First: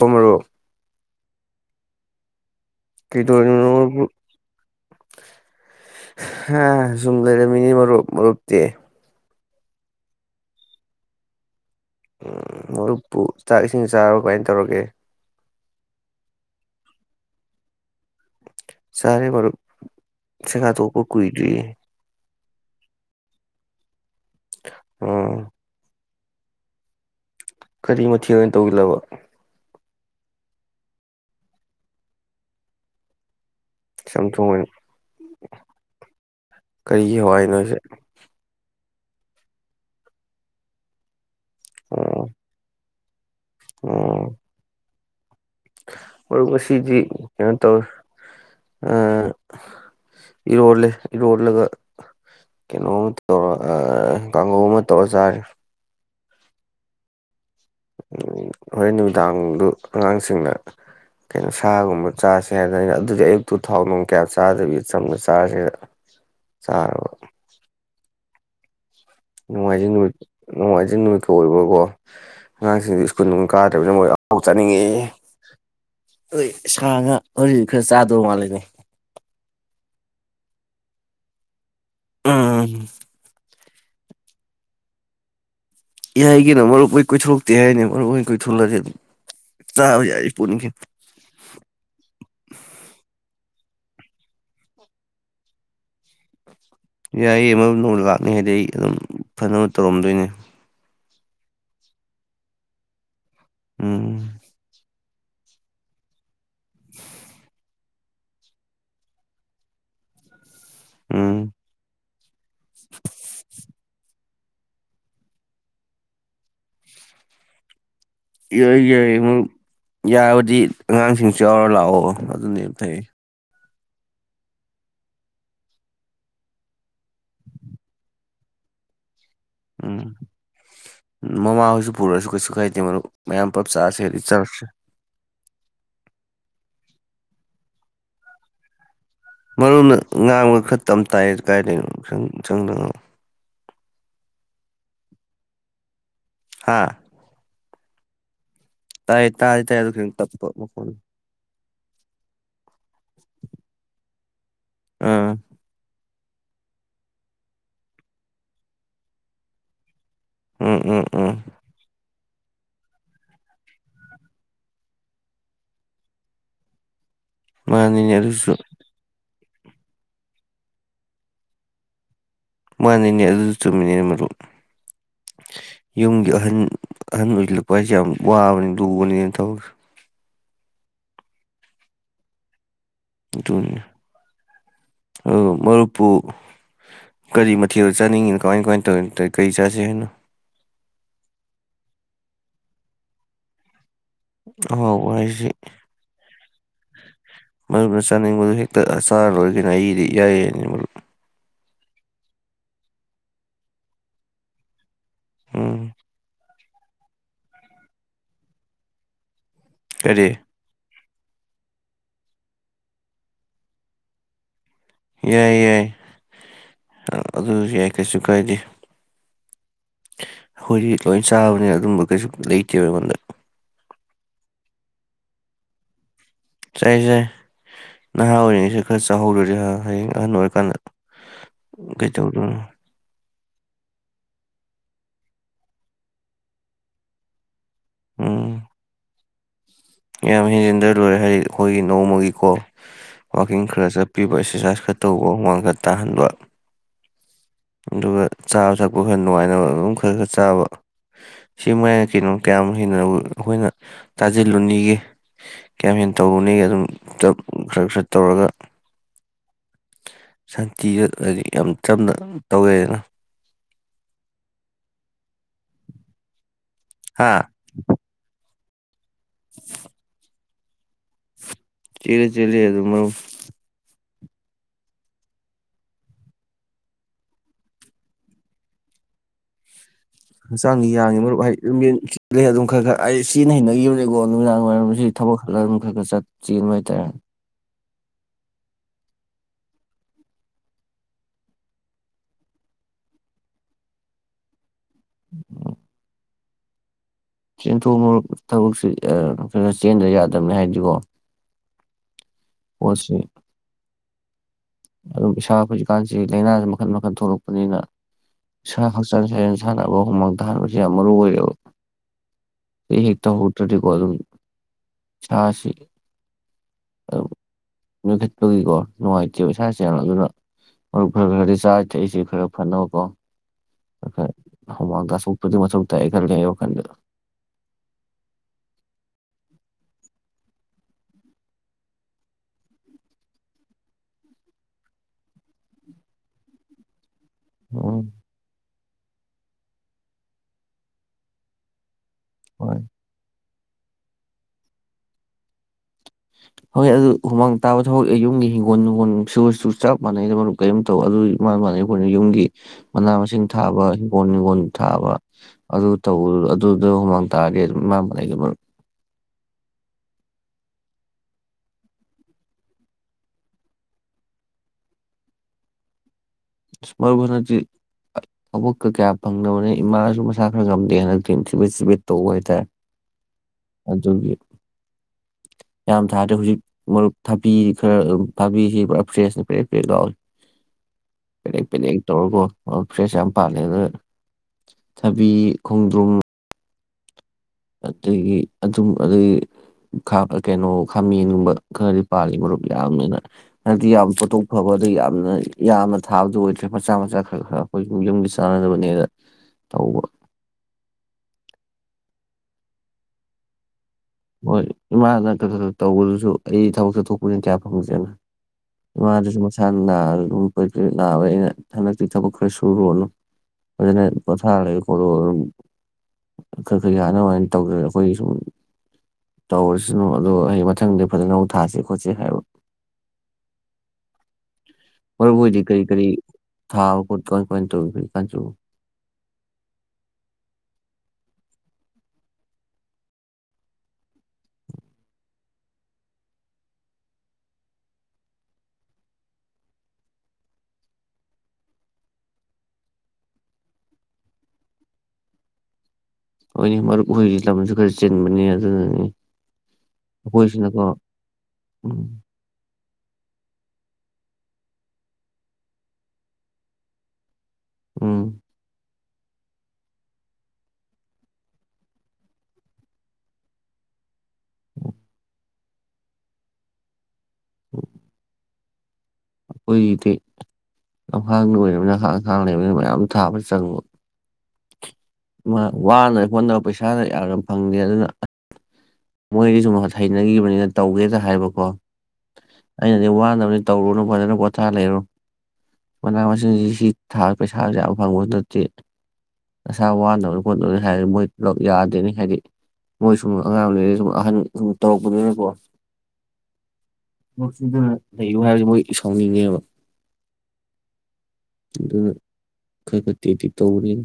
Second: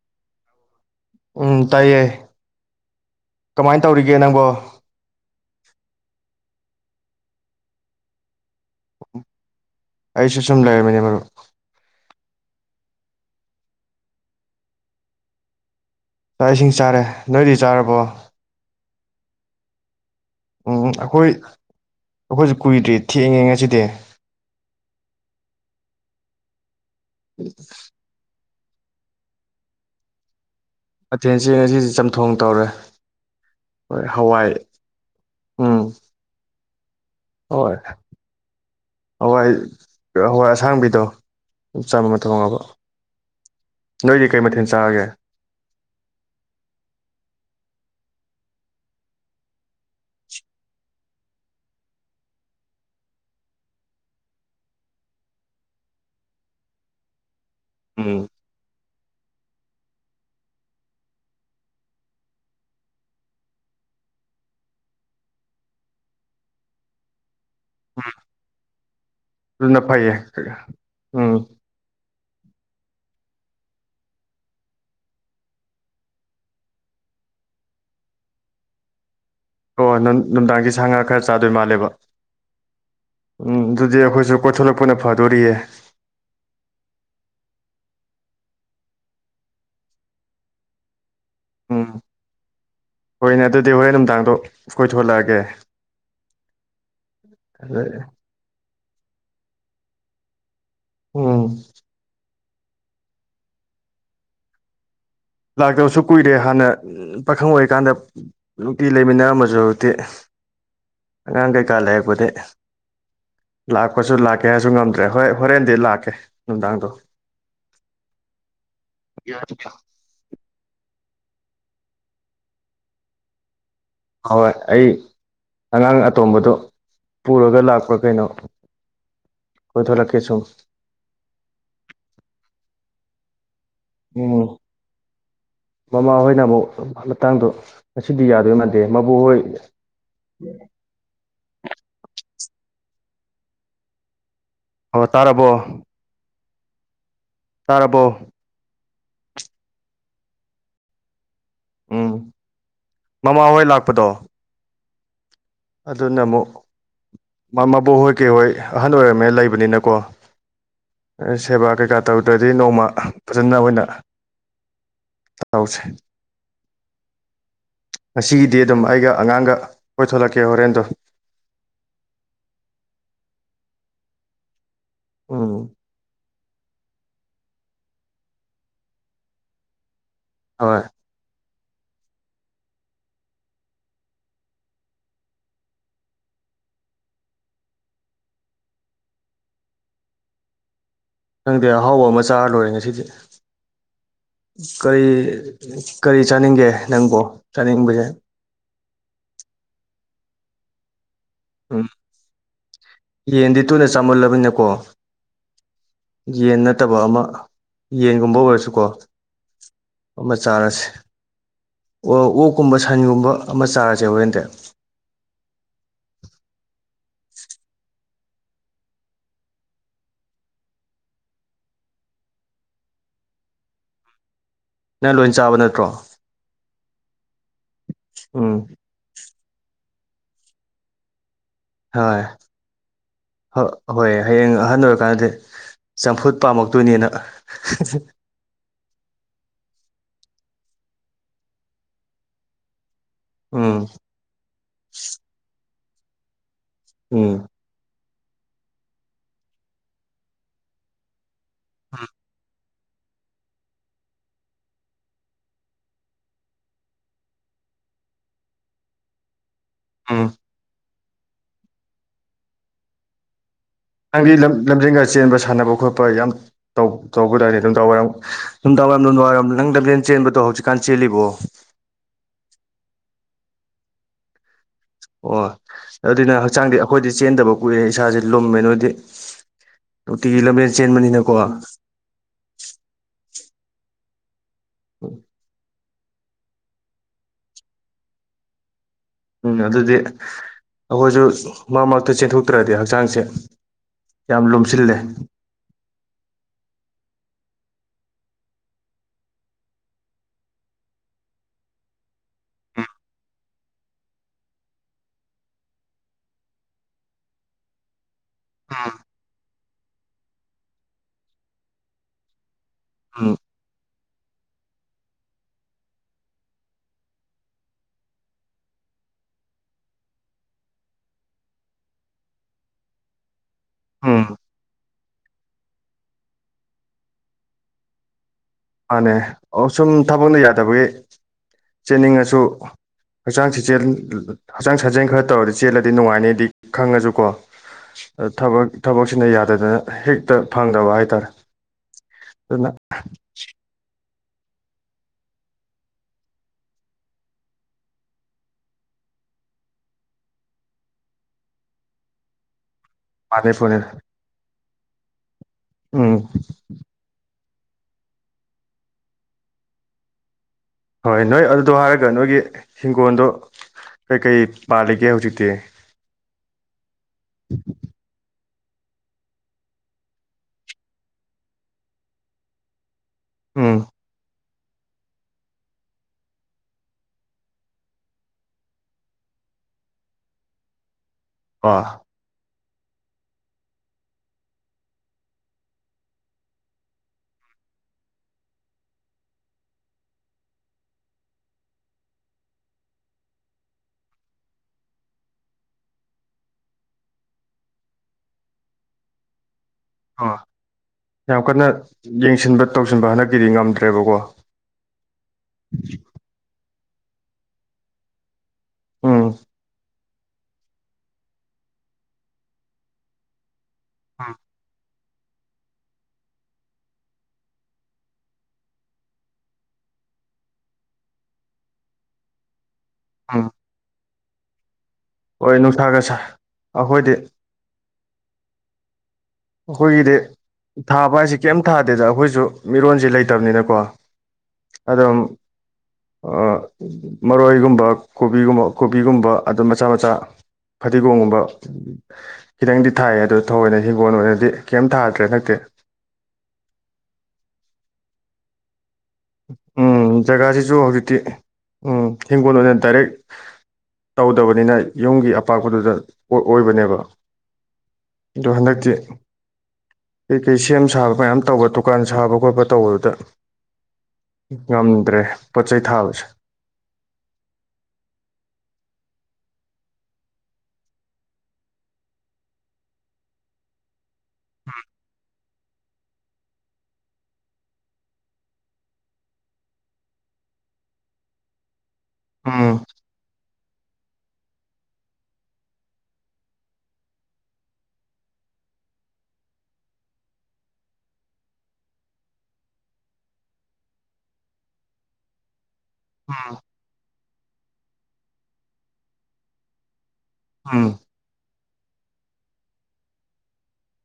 ꯀꯨꯝꯔꯨ ꯎꯝ ꯇꯥꯏꯌꯦ ꯀꯃꯥꯏꯅ ꯃꯔꯨꯞ ꯇꯧꯔꯤꯒꯦ ꯅꯪꯕꯣ ꯍꯦ ꯁꯨꯝ ꯂꯩꯔꯦꯃꯤꯅꯤ ꯔ ꯔꯨꯞꯇ ꯑꯩ ꯁꯤꯁꯝ ꯂꯩꯥꯏꯔꯃꯤꯅꯤ ꯃꯔꯔꯣ ꯃꯔꯨꯞꯄꯨ ꯆꯥꯛ ꯏꯁꯤꯡ ꯆꯥꯔ ꯀꯃꯥꯏꯅ ꯇꯧꯔꯒꯦ ꯆꯥꯛ ꯏꯁꯤꯡ ꯆꯥꯔꯦ ꯅꯣꯏꯗꯤ ꯆꯥꯔꯕꯣ ꯁꯔꯦ ꯔ ꯎꯝ ꯑꯩꯈꯣꯏ ꯑꯩꯈꯣꯏꯁꯨ ꯀꯨꯏꯗ꯭ꯔꯤ ꯊꯦꯡꯉꯦ ꯉꯁꯤ ꯇꯦ ꯑꯥ ꯀꯔꯤ ꯃꯊ ꯑꯣꯏ ꯇꯧꯏꯜꯂꯕ ꯃꯊꯦꯟꯁꯦ ꯉꯁꯤꯖꯤ ꯆꯝꯊꯣꯡ ꯇꯧꯔꯦ ꯍꯣꯏ ꯆꯝꯊꯣꯡ ꯍꯋꯥꯏ ꯑꯣꯏꯅ ꯎꯝ ꯀꯩꯒꯤ ꯍꯣꯏ ꯍꯋꯥꯏꯅꯣꯖꯦ ꯍꯋꯥꯏ ꯍꯋꯥꯏ ꯑꯁꯥꯡꯕꯤꯗꯣ ꯆꯝꯅ ꯑꯣ ꯊꯣꯡꯉꯕ ꯑꯣ ꯅꯣꯏꯗꯤ ꯀꯩ ꯃꯊꯦꯟ ꯆꯥꯔꯒꯦ ꯃꯔꯨꯞ ꯉꯁꯤꯗꯤ ꯀꯩꯅꯣ ꯇꯧꯋꯦ ꯑꯥ ꯏꯔꯣꯜꯂꯦ ꯏꯔꯣꯜꯂꯒ ꯀꯩꯅꯣꯃ ꯇꯧꯔ ꯑꯥ ꯀꯥꯡꯍꯧ ꯑꯃ ꯇꯧꯔ ꯆꯥꯔꯦ ꯎꯝ ꯍꯣꯔꯦꯟ ꯅꯨꯃꯤꯗꯥꯡꯗꯨ ꯑꯉꯥꯡꯁꯤꯡꯅ ꯀꯩꯅꯣ ꯁꯥꯒꯨꯝꯕ ꯆꯥꯁꯦ ꯍꯥꯏꯗ ꯑꯩꯅ ꯑꯗꯨꯗꯤ ꯑꯌꯨꯛꯇꯨ ꯊꯥꯎ ꯅꯨꯡ ꯀꯌꯥ ꯆꯥꯗꯕꯤ ꯆꯝꯅ ꯆꯥꯔꯁꯤꯗ ꯆꯥꯔꯕ ꯑꯗꯨꯅ ꯅꯨꯡꯃꯥꯏꯖꯤꯡ ꯐꯩꯌꯦ ꯅꯨꯃꯤꯠ ꯅꯣꯡꯃꯥꯏꯖꯤꯡ ꯅꯨꯃꯤꯠꯀ ꯎꯝ ꯑꯣꯏꯕꯒꯀꯣ ꯑꯉꯥꯡꯁꯤꯡꯗꯨ ꯁ꯭ꯀꯨꯜ ꯅꯨꯡ ꯀꯥꯗ꯭ꯔꯕꯅꯤꯅ ꯃꯣꯏ ꯑꯍꯥꯎ ꯆꯥꯅꯤꯡꯉꯦꯌꯦ ꯑꯗꯩ ꯁꯥ ꯉꯥ [unintelligible] ꯈꯔ ꯆꯥꯗꯧ ꯃꯥꯜꯂꯦꯅꯦ ꯑꯣ ꯅꯨꯟ ꯅꯨꯡꯗꯥꯡꯒꯤ ꯁꯥ ꯉꯥ ꯈꯔ ꯆꯥꯗꯣꯏ ꯃꯥꯜꯂꯦꯕ ꯎꯝ ꯎꯝ ꯗꯨꯗꯤ ꯑꯈꯣꯏꯖꯨ ꯀꯣꯏꯊꯣꯛꯂꯛꯄꯅ ꯐꯗꯣꯔꯤꯌꯦ ꯌꯥꯏꯒꯤꯅꯣ ꯃꯔꯨꯞ ꯍꯣꯏ ꯀꯣꯏꯊꯣꯔꯛꯇꯦ ꯍꯥꯏꯅꯤ ꯃꯔꯨꯞꯍꯣꯏ ꯀꯣꯏꯊꯣꯛꯂꯗꯤ ꯆꯥꯕ ꯌꯥꯔꯤꯄꯣꯠꯅꯤ ꯀꯩ ꯑꯗꯨ ꯍꯣꯏ ꯅꯨꯡꯗꯥꯡꯗꯣ ꯀꯣꯏꯊꯂꯛꯑꯒꯦ ꯌꯥꯏꯌꯦ ꯅꯕꯨ ꯂꯥꯛꯅꯤ ꯍꯥꯏꯗꯤ ꯑꯩ ꯑꯗꯨꯝ ꯐꯅꯕ ꯇꯧꯔꯝꯗꯣꯏꯅꯦ ꯎꯝ ꯎꯝ ꯂꯥꯛꯇꯕꯁꯨ ꯀꯨꯏ ꯗꯦ ꯍꯥꯟꯅ ꯄꯥꯈꯪ ꯑꯣꯏꯔꯤꯀꯥꯟꯗ ꯅꯨꯡꯇꯤ ꯂꯩꯃꯤꯟꯅꯃꯖꯨ ꯍꯧꯖꯤꯛꯇꯤ ꯎꯝ ꯑꯉꯥꯡ ꯀꯩ ꯀꯥ ꯂꯩꯔꯛꯄꯗꯩꯩ [unintelligible] ꯂꯥꯛꯄꯁꯨ ꯂꯥꯛ ꯀꯌꯥꯁꯨ ꯉꯝꯗ꯭ꯔꯦ ꯍꯣꯏ ꯍꯣꯔꯦꯟꯗꯤ ꯂꯥꯛꯀꯦ ꯅꯨꯡꯗꯥꯡꯗꯣ ꯌꯥꯏ ꯌꯥꯏꯌꯦ ꯃꯔꯨꯞ ꯌꯥꯕꯗꯤ ꯑꯉꯥꯡꯁꯤꯡꯁꯨ ꯌꯥꯎꯔ ꯂꯥꯛꯑꯣ ꯑꯗꯨꯅꯍꯦꯛ ꯐꯩ ꯍꯣꯏ ꯑꯩ ꯑꯉꯥꯡ ꯑꯇꯣꯝꯕꯗꯣ ꯄꯨꯔꯒ ꯂꯥꯛꯄ꯭ꯔꯥ ꯀꯩꯅꯣ ꯎꯝ ꯀꯣꯏꯊꯣꯔꯛꯀꯦ ꯁꯨꯝ ꯃꯃꯥꯍꯣꯏꯁꯨ ꯄꯨꯔꯑꯁꯨ ꯀꯩꯁꯨ ꯀꯥꯏꯗꯦ ꯃꯔꯨꯞ ꯃꯌꯥꯝ ꯄꯞ ꯆꯥꯁꯦꯗꯤ ꯎꯝ ꯆꯥꯔꯁꯦ ꯃꯃꯥꯍꯣꯏꯅ ꯑꯃꯨꯛ ꯃꯇꯥꯡꯗꯣ ꯉꯁꯤꯗꯤ ꯌꯥꯗꯣꯏ ꯃꯥꯟꯗꯦ ꯃꯕꯨꯍꯣꯏ ꯃꯔꯨꯅ ꯉꯥꯡꯕ ꯈꯛꯇ ꯑꯃ ꯇꯥꯏ ꯀꯥꯏꯗꯅꯣ ꯁꯪꯗ ꯑꯣ ꯇꯥꯔꯕꯣ ꯍꯥꯥ ꯇꯔꯕꯔꯕꯣ ꯇꯥꯏ ꯇꯥꯔꯗꯤ ꯇꯥꯏ ꯑꯗꯨ ꯇꯞꯄ ꯃꯈꯣꯟ ꯎꯝ ꯃꯃꯥꯍꯣꯏ ꯂꯥꯛꯄꯗꯣ ꯑꯥ ꯑꯗꯨꯅ ꯑꯃꯨꯛ ꯃꯥꯕꯣꯛꯍꯣꯏ ꯀꯩ ꯍꯣꯏ ꯑꯍꯜ ꯑꯣꯏꯔꯝꯃꯦꯅ ꯂꯩꯕꯅꯤꯅꯀꯣ ꯎꯝ ꯎꯝ ꯎꯝ ꯁꯦꯕꯥ ꯀꯩꯀꯥ ꯇꯧꯗ꯭ꯔꯗꯤ ꯅꯣꯡꯃ ꯐꯖꯅ ꯑꯣꯏꯅ ꯁꯥꯍꯥꯎꯁꯦ ꯃꯥꯅꯤꯅꯦ ꯑꯗꯨꯁꯨ ꯉꯁꯤꯒꯤꯗꯤ ꯑꯗꯨꯝ ꯑꯩꯒ ꯑꯉꯥꯡꯒ ꯑꯣꯏꯣꯏ ꯊꯂꯛ ꯀꯦ ꯑꯣꯏꯔꯦꯟꯗꯣ ꯃꯥꯅꯤꯅꯦ ꯑꯗꯨꯗ ꯆꯨꯝꯃꯤꯅꯦ ꯃꯔꯨꯞ ꯑꯥ ꯌꯨꯝꯒꯤ ꯑꯍꯟ ꯑꯍꯟ ꯑꯣꯏꯁꯤꯜꯂꯛꯄ ꯍꯥꯏꯁꯦ ꯌꯥꯝ ꯋꯥꯕꯅꯤ ꯂꯨꯕꯅꯦꯅ ꯇꯧꯋꯦ ꯍꯣꯏ ꯑꯗꯨꯅꯦ ꯑ ꯃꯔꯨꯞꯄꯨ ꯀꯔꯤ ꯃꯊꯦꯜꯗ ꯆꯥꯅꯤꯡꯉꯤꯅꯣ ꯀꯃꯥꯏ ꯀꯃꯥꯏ ꯇꯧꯔꯤ ꯀꯔꯤ ꯆꯥꯁꯤꯦ ꯍꯥꯏꯅꯣ ꯈꯪꯗꯦ ꯑꯍꯥꯎꯕ ꯑꯃ ꯆꯥꯔ ꯂꯣꯏꯔꯦ ꯉꯁꯤꯗꯤ ꯀꯔꯤ ꯑꯍꯥꯎꯕ ꯍꯥꯏꯁꯤ ꯀꯔꯤ ꯆꯥꯅꯤꯡꯒꯦ ꯅꯪꯕꯨ ꯃꯔꯨꯞꯅ ꯆꯥꯅꯤꯡꯕꯁꯦ ꯌꯥꯏꯌꯦꯅꯤ ꯃꯔ ꯎꯝ ꯌꯦꯟꯗꯤ ꯇꯨꯅ ꯆꯥꯃꯨꯜꯂꯕꯅꯤꯅꯀꯣ ꯎꯝ ꯌꯦꯟ ꯅꯠꯇꯕ ꯑꯃ ꯌꯦꯟꯒꯨꯝꯕ ꯑꯣꯏꯔꯁꯨꯀꯣ ꯀꯔꯤ ꯑꯃ ꯆꯥꯔꯁꯦ ꯑꯣ ꯑꯣꯛꯀꯨꯝꯕ ꯁꯟꯒꯨꯝꯕ ꯑꯃ ꯆꯥꯔꯁꯦ ꯍꯣꯔꯦꯟꯗꯤ ꯌꯥꯏ ꯌꯥꯏ ꯑꯗꯨ ꯌꯥꯏ ꯀꯩꯁꯨ ꯀꯥꯏꯗꯦ ꯑꯩꯈꯣꯏꯗꯤ ꯂꯣꯏ ꯆꯥꯕꯅꯤ ꯑꯗꯨꯝꯕ ꯀꯩꯁꯨ ꯂꯩꯇꯦꯕ ꯑꯩꯉꯣꯟꯗ ꯅꯪ ꯂꯣꯏ ꯆꯥꯕ ꯅꯠꯇ꯭ꯔꯣ ꯆꯥꯏꯖꯩ ꯅꯍꯥ ꯎꯝ ꯑꯣꯏꯔꯤꯉꯩꯁꯦ ꯈꯔ ꯆꯥꯍꯧꯗꯔꯦ ꯍꯌꯦꯡ ꯀꯍꯟ ꯑꯣꯏꯔ ꯀꯥꯟꯗ ꯀꯩ ꯆꯧꯗ ꯍ ꯍꯣꯏ ꯍꯌꯦꯡ ꯑꯍꯜ ꯑꯣꯏꯔꯀꯥꯟꯗꯗꯤ ꯆꯝꯐꯨꯠ ꯄꯥꯝꯂꯛꯇꯣꯏꯅꯦꯅ ꯎꯝ ꯌꯥꯝ ꯍꯦꯟꯖꯤꯟꯗ ꯂꯣꯏꯔꯦ ꯍꯥꯏꯗꯤ ꯑꯩꯈꯣꯏꯒꯤ ꯅꯣꯡꯃꯒꯤꯀꯣ ꯋꯥꯋꯥꯛꯀꯤꯡ ꯎꯝ ꯈꯔ ꯆꯠꯄꯤꯕ ꯑꯦꯛꯁꯔꯁꯥꯏꯁ ꯈꯔ ꯇꯧꯕ ꯋꯥ ꯋꯥꯡꯈꯠ ꯇꯥꯍꯟꯕ ꯎꯝ ꯑꯗꯨꯒ ꯆꯥꯕ ꯊꯛꯄ ꯈꯔ ꯅꯨꯡꯉꯥꯏꯅꯕ ꯑꯗꯨꯝ ꯈꯔ ꯈꯔ ꯆꯥꯕ ꯁꯤ ꯃꯌꯥꯅ ꯀꯩꯅꯣ ꯀꯌꯥꯃꯨꯛ ꯍꯦꯟꯅ ꯎ ꯑꯩꯈꯣꯏꯅ ꯇꯥꯖꯤꯜꯂꯨꯅꯤꯒꯦ ꯀꯌꯥꯝ ꯍꯦꯟꯅ ꯇꯧꯔꯅꯤꯒ ꯑꯗꯨꯝ ꯆꯞ ꯆꯥꯡꯆꯠ ꯇꯧꯔꯒ ꯎꯝ ꯁꯥꯟꯇꯤꯗ ꯍꯥꯏꯗꯤ ꯌꯥꯝ ꯆꯝꯅ ꯇꯧ ꯌꯥꯏꯗꯅ ꯑꯡꯗꯤ ꯂꯝ ꯂꯝꯖꯦꯟꯒ ꯆꯦꯟꯕ ꯁꯥꯟꯅꯕ ꯈꯣꯠꯄ ꯌꯥꯝ ꯍꯥ ꯇꯧꯕꯗꯥꯏꯅꯦ ꯑꯗꯨꯝ [unintelligible] ꯁꯨꯝ [unintelligible] [unintelligible] ꯅꯪ [unintelligible] ꯆꯦꯟꯕꯗꫭ ꯍꯧꯖꯤꯛ ꯀꯥꯟ ꯆꯦꯜꯂꯤꯕꯣ ꯆꯦꯜꯂꯤ ꯆꯦꯜꯂꯤ ꯑꯗꯨꯝ ꯃꯔꯨꯞ ꯑꯣ ꯑꯗꯨꯅ ꯍꯛꯆꯥꯡꯗꯤ ꯑꯩꯈꯣꯏꯗꯤ ꯆꯦꯟꯗꯕ ꯀꯨꯏꯔꯦ ꯏꯁꯥꯁꯦ ꯂꯨꯝꯃꯦ ꯅꯣꯏꯗꯤ ꯅꯨꯡꯇꯤꯒꯤ ꯂꯝꯖꯦꯟ ꯍꯛꯆꯥꯡꯗꯤ ꯌꯥꯡꯉꯤ ꯆꯦꯟꯕꯅꯤꯅꯀꯣ ꯃꯔꯨꯞ ꯍꯥꯏ [unintelligible] ꯑꯗꯨꯝ ꯈꯔ ꯈꯔ ꯑꯩ ꯁꯤꯅ ꯍꯩꯅ [unintelligible] ꯅꯨꯡꯗꯥꯡꯋꯥꯏꯔꯝꯁꯤ ꯊꯕꯛ ꯍꯜꯂ ꯈꯔ ꯈꯔ ꯆꯠ ꯆꯦꯟꯕ ꯍꯥꯏꯇꯥꯔꯦ ꯎꯝ ꯑꯗꯨꯗꯤ ꯑꯈꯣꯏꯁꯨ ꯃꯔꯛ ꯃꯔꯛꯇ ꯆꯦꯟꯊꯣꯛꯇ꯭ꯔꯗꯤ ꯍꯛꯆꯥꯡꯁꯦ ꯌꯥꯝ ꯂꯨꯝꯁꯤꯜꯂꯦ ꯆꯦꯟꯊꯣꯛ ꯑꫭ ꯃꯔꯨꯞ ꯊꯕꯛꯁꯤ [unintelligible] ꯈꯔ ꯈꯔ ꯆꯦꯟꯗꯕ ꯌꯥꯗꯕꯅꯤ ꯍꯥꯏꯗꯤꯀꯣ ꯑꯣꯁꯤ ꯑꯗꯨꯝ ꯏꯁꯥ ꯍꯧꯖꯤꯛꯀꯥꯟꯁꯤ ꯂꯥꯏꯅꯥꯁꯤ ꯃꯈꯟ ꯃꯈꯟ ꯊꯣꯛꯂꯛꯄꯅꯤꯅ ꯁꯥ ꯍꯛꯆꯥꯡ ꯁꯥꯖꯦꯜ ꯁꯥꯟꯅꯕ ꯍꯨꯃꯥꯡ‌ ꯇꯥꯍꯟꯕꯁꯨ ꯌꯥꯝ ꯃꯔꯨ ꯑꯣꯏꯔꯦꯕ ꯑꯩ ꯍꯦꯛꯇ ꯎꯝ ꯍꯧꯒꯠꯇ꯭ꯔꯗꯤꯀꫭ ꯑꯗꯨꯝ ꯁꯥꯁꯤ ꯑꯗꯨꯝ ꯅꫭꯏꯈꯠꯄꯒꯤ ꯀꫭ ꯅꯨꯡꯉꯥꯏ [unintelligible] ꯑꯗꯨꯅ ꯃꯔꯨꯞ ꯈꯔ ꯈꯔꯗꯤ ꯆꯥꯔꯤ ꯊꯛꯏꯁꯦ ꯈꯔ ꯐꯅꯕꯀꯣ ꯎꯝ ꯍꯨꯃꯥꯡꯇꯥꯁꫭꯛꯄꯗꯨ ꯃꯊꯧ ꯇꯥꯏ ꯑꯩ ꯈꯜꯂꯦ ꯑꯩ ꯋꯥꯈꯟꯗ ꯃꯥꯅꯦ ꯑꯣ ꯁꯨꯝ ꯊꯕꯛꯅ ꯌꯥꯗꯕꯒꯤ ꯆꯦꯟꯅꯤꯡꯉꯁꯨ ꯍꯛꯆꯥꯡ ꯁꯤꯆꯦꯜ ꯂ ꯍꯛꯆꯥꯡ ꯁꯥꯖꯦꯜ ꯈꯔ ꯇꯧꯔꯗꯤ ꯆꯦꯜꯂꯗꯤ ꯅꯨꯡꯉꯥꯏꯅꯤꯗꯤ ꯈꯪꯉꯁꯨꯀꯣ ꯎꯝ ꯑ ꯊꯕꯛ ꯊꯕꯛꯁꯤꯅ ꯌꯥꯗꯗꯅ ꯍꯦꯛꯇ ꯐꯪꯗꯕ ꯍꯥꯏꯇꯥꯔꯦ ꯑꯗꯨꯅ ꯍꯣꯏ [inaudible] ꯍꫭꯏ ꯑꯗꯨ ꯍꯨꯃꯥꯡ ꯇꯥꯕ ꯊꯕꯛ ꯑ ꯌꯨꯝꯒꯤ ꯍꯤꯡꯒꯣꯜ ꯅꯨꯡꯒꯣꯜ ꯁꯨꯔꯁꯨ ꯆꯞ ꯃꯥꯟꯅꯩꯗ ꯃꯔꯨꯞ ꯀꯩꯝ ꯇꯧ ꯑꯗꯨ ꯏꯃꯥꯟ ꯃꯥꯥꯟꯅꯩ ꯑꯩꯈꯣꯏꯅ ꯌꯨꯝꯒꯤ ꯃꯅꯥ ꯃꯁꯤꯡ ꯃꯅꯤꯄꯨꯔꯅꯤ ꯊꯥꯕ ꯍꯤꯡꯒꯣꯜ ꯅꯤꯒꯣꯜ ꯊꯥꯕ ꯑꯗꯨ ꯎꯝ ꯇꯧ ꯑꯜ ꯑꯗꯨꯗ ꯍꯨꯃꯥꯡ ꯇꯥꯒꯦ ꯑꯗꯨꯝ ꯏꯌꯥꯟ ꯃꯥꯟꯅꯩꯗ ꯃꯔꯩꯞ ꯍꯣꯏ ꯅꯣꯏ ꯑꯗꯨꯗꯣ ꯍꯥꯏꯔꯒ ꯅꯣꯏꯒꯤ ꯍꯤꯡꯒꯣꯟꯗꯣ ꯀꯩꯀꯩ ꯄꯥꯜꯂꯤꯒꯦ ꯍꯧꯖꯤꯛꯇꯤ ꯏꯁ ꯃꯔꯨꯞ ꯍꯟꯗꯛꯇꯤ ꯊꯕꯛꯀ ꯀꯌꯥ ꯐꯪꯗꯕꯅꯦ ꯏꯃꯥꯁꯨ ꯃꯁꯥ ꯈꯔ ꯉꯝꯗꯦ ꯍꯟꯗꯛꯇꯤ ꯑꯗꯨꯝ ꯆꯤꯕꯦꯠ ꯆꯤꯕꯦꯠ ꯇꯧꯕ ꯍꯥꯏꯇꯥꯔꯦ ꯎꯝ ꯑꯗꯨꯒꯤ ꯌꯥꯝ ꯊꯥꯗ꯭ꯔꯦ ꯍꯧꯖꯤꯛ ꯃꯔꯨꯞ ꯊꯥꯕꯤ ꯈꯔ ꯑ ꯊꯥꯕꯤꯁꯤ ꯄꯨꯔꯥ ꯐ꯭ꯔꯦꯁꯅꯦ ꯄ꯭ꯔꯦꯛ ꯄ꯭ꯔꯦꯛ ꯂꯥꯎꯏ ꯄꯦꯔꯦꯛ- ꯑꯣ ꯄꯦꯔꯦꯛ ꯇꯧꯔꯕꯣ? ꯑꯣ ꯐ꯭ꯔꯦꯁ ꯌꯥꯝ ꯄꯥꯜꯂꯦ ꯑꯗꯨ ꯊꯕꯤ ꯈꯣꯡꯗ꯭ꯔꯨꯝ ꯑꯗꯒꯤ ꯑꯗꯨꯝ ꯑꯗꯒꯤ ꯀꯩꯅꯣ ꯈꯥꯃꯦꯟꯒꯨꯝꯕ ꯈꯔꯗꯤ ꯄꯥꯜꯂꯤ ꯃꯔꯨꯞ ꯌꯥꯝꯅꯤꯅ ꯍꯥꯏꯛꯇꯗꯤ ꯌꯥꯝ ꯄꯣꯇꯣꯛ ꯐꯕ ꯑꯗꯩ ꯌꯥꯝꯅ ꯌꯥꯝꯅ ꯊꯥꯕꯗꯨ ꯑꯣꯏꯗ꯭ꯔꯦ ꯃꯆꯥ- ꯃꯆꯥ ꯈꯔ- ꯈꯔ ꯑꯩꯈꯣꯏꯁꯨ ꯌꯨꯝꯒꯤ ꯆꯥꯟꯅꯗꯕꯅꯦꯅ ꯇꯧ ꯑꯣ ꯌꯥꯝ ꯀꯟꯅ ꯌꯦꯡꯁꯤꯟꯕ ꯇꯧꯁꯤꯟꯕ ꯍꯟꯗꯛꯀꯤꯗꯤ ꯉꯝꯗ꯭ꯔꯦ ꯍꯣꯏ ꯏꯃꯥꯅ [unintelligible] ꯇꯧꯕꯗꯨꯁꯨ ꯑꯩ ꯊꯕꯛꯁꯦ ꯊꯣꯛꯄꯅꯤꯅ ꯀꯌꯥ ꯐꯪꯁꯦꯅ ꯎꯝ ꯏꯃꯗꯨꯁꯨ ꯃꯁꯥ ꯅꯥꯔꯒ ꯑꯗꯨꯝ [unintelligible] ꯅꯥꯕꯅꯤꯅ ꯍꯟꯗꯛꯇꯤ ꯊꯕꯛ ꯈꯔ ꯁꯨꯔꯨꯔꯅꯨ ꯐꯖꯅ ꯄꯣꯊꯥ ꯂꯩꯌꯨ ꯈꯣꯠꯂꯣ ꯑꯗꯨꯝ ꯈꯔ ꯈꯔ ꯌꯥꯅꯕ ꯍꯥꯏꯅ ꯇꯧꯗ꯭ꯔꯗꯤ ꯑꯩꯈꯣꯏꯒꯤ ꯁꯨꯝ ꯇꯧꯔꯁꯅꯨ ꯑꯗꯣ ꯑꯩ ꯃꯊꯪꯗꯤ ꯐꯖꯅ ꯃꯨꯛ ꯊꯥꯁꯤ ꯈꯣꯠꯁꯤ ꯍꯥꯏꯕ ꯑꯥ ꯃꯔꯨꯞꯍꯣꯏꯗꯤ ꯀꯔꯤ ꯀꯔꯤ ꯁꯥ ꯊꯥꯕ ꯑꯩꯈꯣꯏꯗꯤ ꯈꯣꯠꯄ ꯀꯃꯥꯏꯅ ꯇꯧꯔꯤꯒꯦ ꯑꯗꯨ ꯑꯩꯈꯣꯏꯒꯤꯗꯤ ꯊꯥꯕ ꯍꯥꯏꯁꯦ ꯀꯩꯝ ꯊꯥꯗꯦꯗ ꯑꯩꯈꯣꯏꯁꯨ ꯃꯤꯔꯣꯟꯁꯦ ꯂꯩꯇꯕꯅꯤꯅꯀꯣ ꯑꯗꯨꯝ ꯃꯔꯣꯏꯒꯨꯝꯕ ꯀꯣꯕꯤꯒꯨꯝꯕ ꯀꯣꯕꯤꯒꯨꯝꯕ ꯑꯗꯨꯝ ꯃꯆꯥ ꯃꯆꯥ ꯐꯗꯤꯒꯣꯝꯒꯨꯝꯕ ꯈꯤꯇꯪꯗꯤ ꯊꯥꯏꯌꯦ ꯑꯗꯨꯗ ꯊꯑꯣꯏꯅ ꯍꯤꯡ ꯒꯣꯟ ꯑꯣꯏꯅꯗꯤ ꯀꯩꯝ ꯊꯥꯗ꯭ꯔꯦ ꯍꯟꯗꯛꯇꯤ ꯍꯣꯏꯅꯦ ꯃꯔꯨꯞ ꯍꯣꯏꯒꯤ ꯂꯝꯁꯨ ꯈꯔ ꯆꯤꯟꯕꯅꯤꯅꯦ ꯑꯗꯨꯅꯅꯤ ꯎꯝ ꯖꯒꯥꯁꯤꯁꯨ ꯑꯩꯈꯣꯏꯁꯤꯅꯀꯣ ꯍꯧꯖꯤꯛꯇꯤ ꯎꯝ ꯍꯤꯡꯒꯣꯜ ꯑꯣꯏꯅ ꯗꯥꯏꯔꯦꯛ ꯇꯧꯗꯕꯅꯤꯅ ꯌꯨꯝꯒꯤ ꯑꯄꯥꯛꯄꯗꯨꯗ ꯑꯣꯏꯕꯅꯦꯕ ꯎꯝ ꯑꯗꯣ ꯍꯟꯗꯛꯇꯤ ꯀꯩꯀꯩ ꯁꯦꯝ ꯁꯥꯕ ꯃꯌꯥꯝ ꯇꯧꯕ ꯗꯨꯀꯥꯟ ꯁꯥꯕ ꯈꯣꯠꯄ ꯇꯧꯕꯗꯨꯗ ꯉꯝꯗ꯭ꯔꯦ ꯄꯣꯠ ꯆꯩ ꯊꯥꯕꯁꯦ [inaudible] ꯑꯩꯈꯣꯏꯒꯤꯗꯤ ꯂꯝꯈꯥꯡ ꯑꯣꯏꯔꯕꯅꯤꯅ [unintelligible] ꯂꯩꯔꯕꯅꯤꯅ ꯃꯌꯥꯝ ꯊꯥꯕ ꯆꯪꯕ ꯋꯥꯅ ꯍꯣꯠꯅꯔ ꯄꯩꯁꯥꯅ ꯌꯥꯝꯅ ꯐꯪꯗꯦ ꯑꯗꯨꯅ ꯃꯣꯏꯗꯤ ꯁꯨꯝ ꯍꯩꯅꯈꯤꯕꯅꯤꯅ ꯇꯧꯒꯦꯗ ꯍꯥꯏꯕꯀꯣ ꯎꯝ ꯑꯩꯅꯗꯤ ꯋꯥꯅꯕꯅꯤ ꯇꯧꯔꯨꯅꯨ ꯐꯖꯅ ꯄꯣꯊꯥ ꯂꯩꯔꯣ ꯃꯅꯥ ꯃꯁꯤꯡꯁꯤ ꯁꯤ ꯊꯥ ꯄꯩꯁꯥꯁꯨ ꯌꯥꯝ ꯐꯪꯕꯁꯨ ꯅꯠꯇꯦ ꯅꯁꯥ ꯋꯥꯅꯕꯅꯤ ꯈꯣꯠꯅꯕꯅꯤ ꯍꯥꯏꯔꯗꯤ ꯃꯣꯏ ꯄꯨꯂꯞ ꯌꯥꯗꯦꯅꯦ ꯍꯥꯏꯗꯤ ꯃꯣꯏ ꯁꯨꯝ ꯑꯉꯥꯡ ꯂꯩꯔꯤꯛ ꯑꯍꯟ ꯁꯨꯝ ꯇꯧꯔꯛꯄꯗꯨꯅꯀꯣ ꯎꯝ ꯊꯕꯛ ꯁꯨꯗꯅ ꯂꯩꯌꯨ ꯍꯥꯏꯔꯁꯨ ꯃꯣꯏ ꯁꯥꯎꯅꯤꯡꯉꯦꯕ ꯎꯝ ꯑꯗꯨꯅ ꯈꯔ ꯈꯔ ꯇꯦꯛ ꯇꯦꯛ ꯇꯧꯕꯅꯤꯅꯦ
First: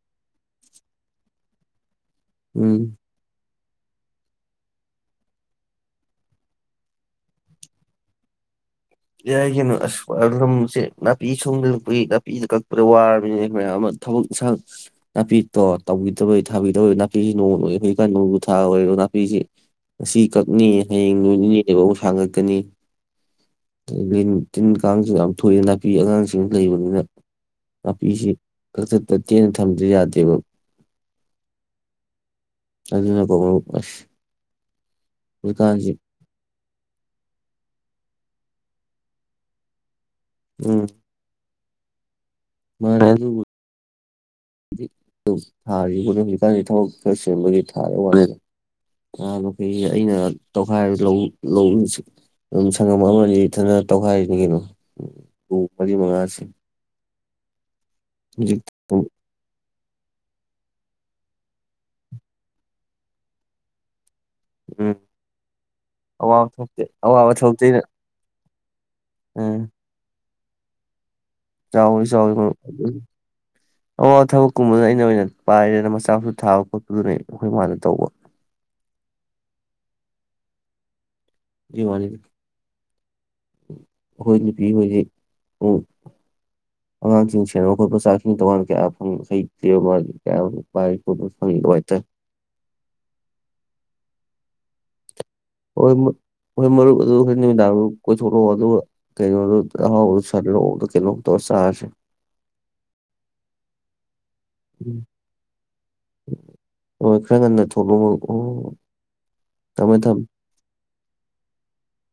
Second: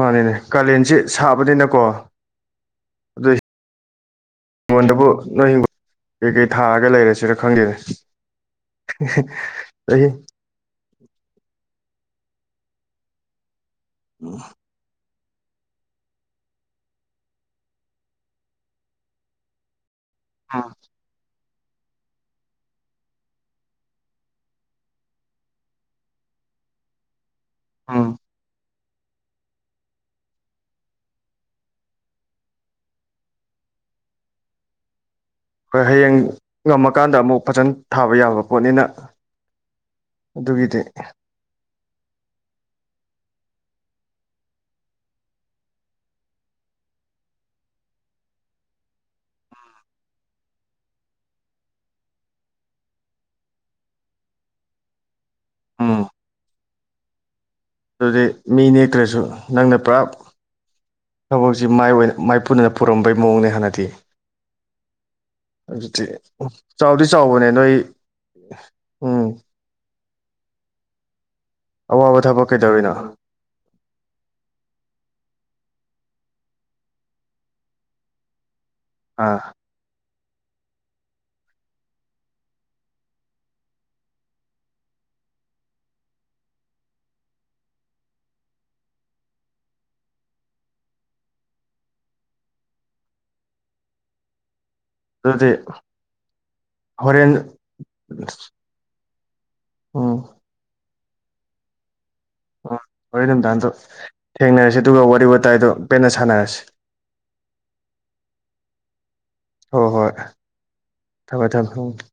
ꯃꯥꯅꯤꯅꯦ ꯀꯥꯂꯦꯟꯁꯤ ꯁꯥꯕꯅꯤꯅꯀꯣ ꯎꯝ ꯑꯩꯉꯣꯟꯗꯕꯨ ꯅꯣꯏ ꯍꯤꯡꯒꯣꯜ ꯀꯩꯀꯩ ꯊꯥꯔꯒ ꯂꯩꯔꯁꯤꯔ ꯈꯪꯗꯦꯅꯦ ꯌꯥꯏ ꯀꯩꯅꯣ ꯑꯩ ꯑꯁ [unintelligible] ꯅꯥꯄꯤ ꯁꯣꯡꯕꯅ ꯑꯩꯈꯣꯏ ꯅꯥꯄꯤꯁꯤ ꯀꯛꯄꯗ ꯋꯥꯔꯕꯅꯤꯅꯦ ꯃꯌꯥꯝ ꯑꯃ ꯊꯕꯛ ꯁ ꯅꯥꯄꯤꯠ ꯇꯣ ꯇꯧꯕꯤꯗꯕꯩ ꯊꯥꯕꯤꯗꯕꯩ ꯅꯥꯄꯤꯁꯤ ꯅꯣꯡ [unintelligible] ꯍꯧꯖꯤꯛꯀꯥꯟ ꯅꯣꯡ ꯖꯨ ꯊꯥ ꯑꯣꯏꯕꯒ ꯅꯥꯄꯤ ꯖꯤ꯫ ꯉꯁꯤ ꯎꯝ ꯀꯛꯅꯤ ꯍꯌꯦꯡ ꯅꯣꯏꯅꯤ꯫ [unintelligible] ꯁꯥꯡꯉꯛꯀꯅꯤ꯫ ꯂꯤꯟ ꯇꯤꯟ ꯀꯥꯡꯁꯨ ꯌꯥꯝ ꯊꯣꯛꯑꯦ ꯅꯥꯄꯤ ꯑꯉꯥꯡꯁꯤꯡ ꯂꯩꯕꯅꯤꯅ꯫ ꯎꯝ ꯅꯄꯤꯖꯤ ꯀꯛꯊꯠꯇ ꯇꯦꯅ ꯊꯝꯗꯤ ꯌꯥꯗꯦꯕ, ꯑꯗꯨꯅꯀꯣ ꯃꯔꯨꯞ ꯑꯁ ꯍꯣꯏ ꯍꯧꯖꯤꯛꯀꯥꯟꯁꯤ ꯍꯌꯦꯡ ꯉꯝꯃꯀꯥꯟꯗ ꯑꯃꯨꯛ ꯐꯖꯅ ꯊꯥꯕ ꯌꯥꯕ ꯄꯣꯠꯅꯤꯅ ꯑꯗꯨꯒꯤꯗꯤ ꯎꯝ ꯃꯥꯅꯦ ꯑꯗꯨꯕꯨ [inaudible] ꯊꯥꯔꯤ ꯍꯧꯖꯤꯛꯀꯥꯟꯗꯤ ꯊꯕꯛ ꯈꯔ ꯆꯤꯟꯕꯒꯤ ꯊꯥꯔꯦ ꯋꯥꯅꯤꯗ ꯅꯍꯥꯟꯃꯨꯛꯇꯤ ꯑꯩꯅ ꯇꯧꯈꯥꯏꯔ ꯂꯧꯎ [unintelligible] ꯑꯗꯨꯝ ꯁꯪꯒꯝ ꯑꯃꯅꯤ ꯏꯊꯟꯗꯅ ꯇꯧꯈꯥꯏꯔꯤꯅꯤ ꯀꯩꯅꯣ꯫ ꯄꯨꯡ ꯃꯔꯤ ꯎꯝ ꯃꯉꯁꯦ ꯑꯗꯨꯗꯤ ꯃꯤ ꯎꯝ ꯅꯦꯛꯇꯔ꯭ꯁꯨ ꯅꯪꯅ ꯄꯨꯔꯥ ꯊꯕꯛꯁꯤ ꯃꯥꯏ ꯑꯣꯏ ꯃꯥꯏ ꯄꯨꯅꯅ ꯄꯨꯔꯝꯕꯩ ꯃꯑꯣꯡꯅꯦ ꯍꯥꯟꯅꯗꯤ꯫ ꯑꯗꯨꯗꯤ ꯑꯋꯥꯕ ꯊꯣꯛꯇꯦ ꯆꯥꯎꯗꯤ ꯑꯋꯥꯕ ꯆꯥꯎꯕꯅꯦ ꯊꯣꯛꯇꯦ ꯅꯣꯏ [inaudible] ꯎꯝ ꯆꯥꯎꯋꯤ- ꯑꯋꯥꯕ ꯆꯥꯎꯋꯤ ꯊꯕꯛ ꯃꯔꯨꯞ ꯀꯩꯗꯧꯔꯤꯅꯣ ꯑꯋꯥꯕ ꯊꯕꯛ ꯀꯨꯝꯕꯗꯤ ꯑꯩꯅ ꯑꯣꯏꯅ ꯄꯥꯏꯔꯦꯅ ꯃꯆꯥ ꯃꯁꯨ ꯊꯥꯕ ꯈꯣꯠꯄꯗꯨꯅꯤ ꯑꯩꯈꯣꯏ ꯃꯥꯅ ꯇꯧꯕ꯫ ꯑꯥ ꯑꯗꯨꯏ ꯋꯥꯅꯤꯗ ꯑꯩꯈꯣꯏ ꯅꯨꯄꯤ ꯍꯣꯏꯗꯤ ꯑꯉꯥꯡꯁꯤꯡ ꯁꯦꯟꯅꯕ ꯈꯣꯠꯄ ꯆꯥꯛꯁꯤꯡ ꯇꯣꯉꯥꯟ ꯀꯌꯥ ꯐꯪ ꯍꯩꯇꯦ ꯃꯥꯗꯤ ꯀꯌꯥ ꯄꯥꯏ ꯈꯣꯠ ꯐꯪꯉꯤꯗ ꯍꯥꯏꯇꯥꯔꯦ꯫ ꯑꯗꯨꯗꯤ ꯍꯣꯏ - ꯍꯣꯏ ꯃꯔꯨꯞ ꯑꯗꯨ ꯍꯣꯔꯦꯟ ꯅꯨꯃꯤꯗꯥꯡ ꯀꯣꯏꯊꯣꯔꯛꯑꯣ ꯑꯗꯨꯒ ꯀꯩꯅꯣ ꯑꯍꯥꯎꯕ ꯎꯝ ꯑꯃ [unintelligible] ꯀꯩꯅꯣꯝ ꯇꯧꯔ ꯆꯥꯔꯁꯤ ꯍꯣꯔꯦꯟ ꯅꯨꯃꯤꯗꯥꯡ ꯗꯣ ꯊꯦꯡꯅꯔꯁꯤ ꯎꯝ ꯑꯗꯨꯒ ꯋꯥꯔꯤ ꯋꯥꯇꯥꯏꯗꯣ ꯄꯦꯟꯅ ꯁꯥꯟꯅꯔꯁꯤ ꯍꯣꯏ ꯈꯔ ꯉꯟꯅ ꯊꯣꯛꯂꯛꯑꯣ ꯑꯣ ꯍꯣꯏ- ꯊꯝꯃꯦ ꯍꯣꯏ ꯊꯝꯃꯦ ꯊꯝꯃꯦ- ꯊꯝꯃꯦ ꯫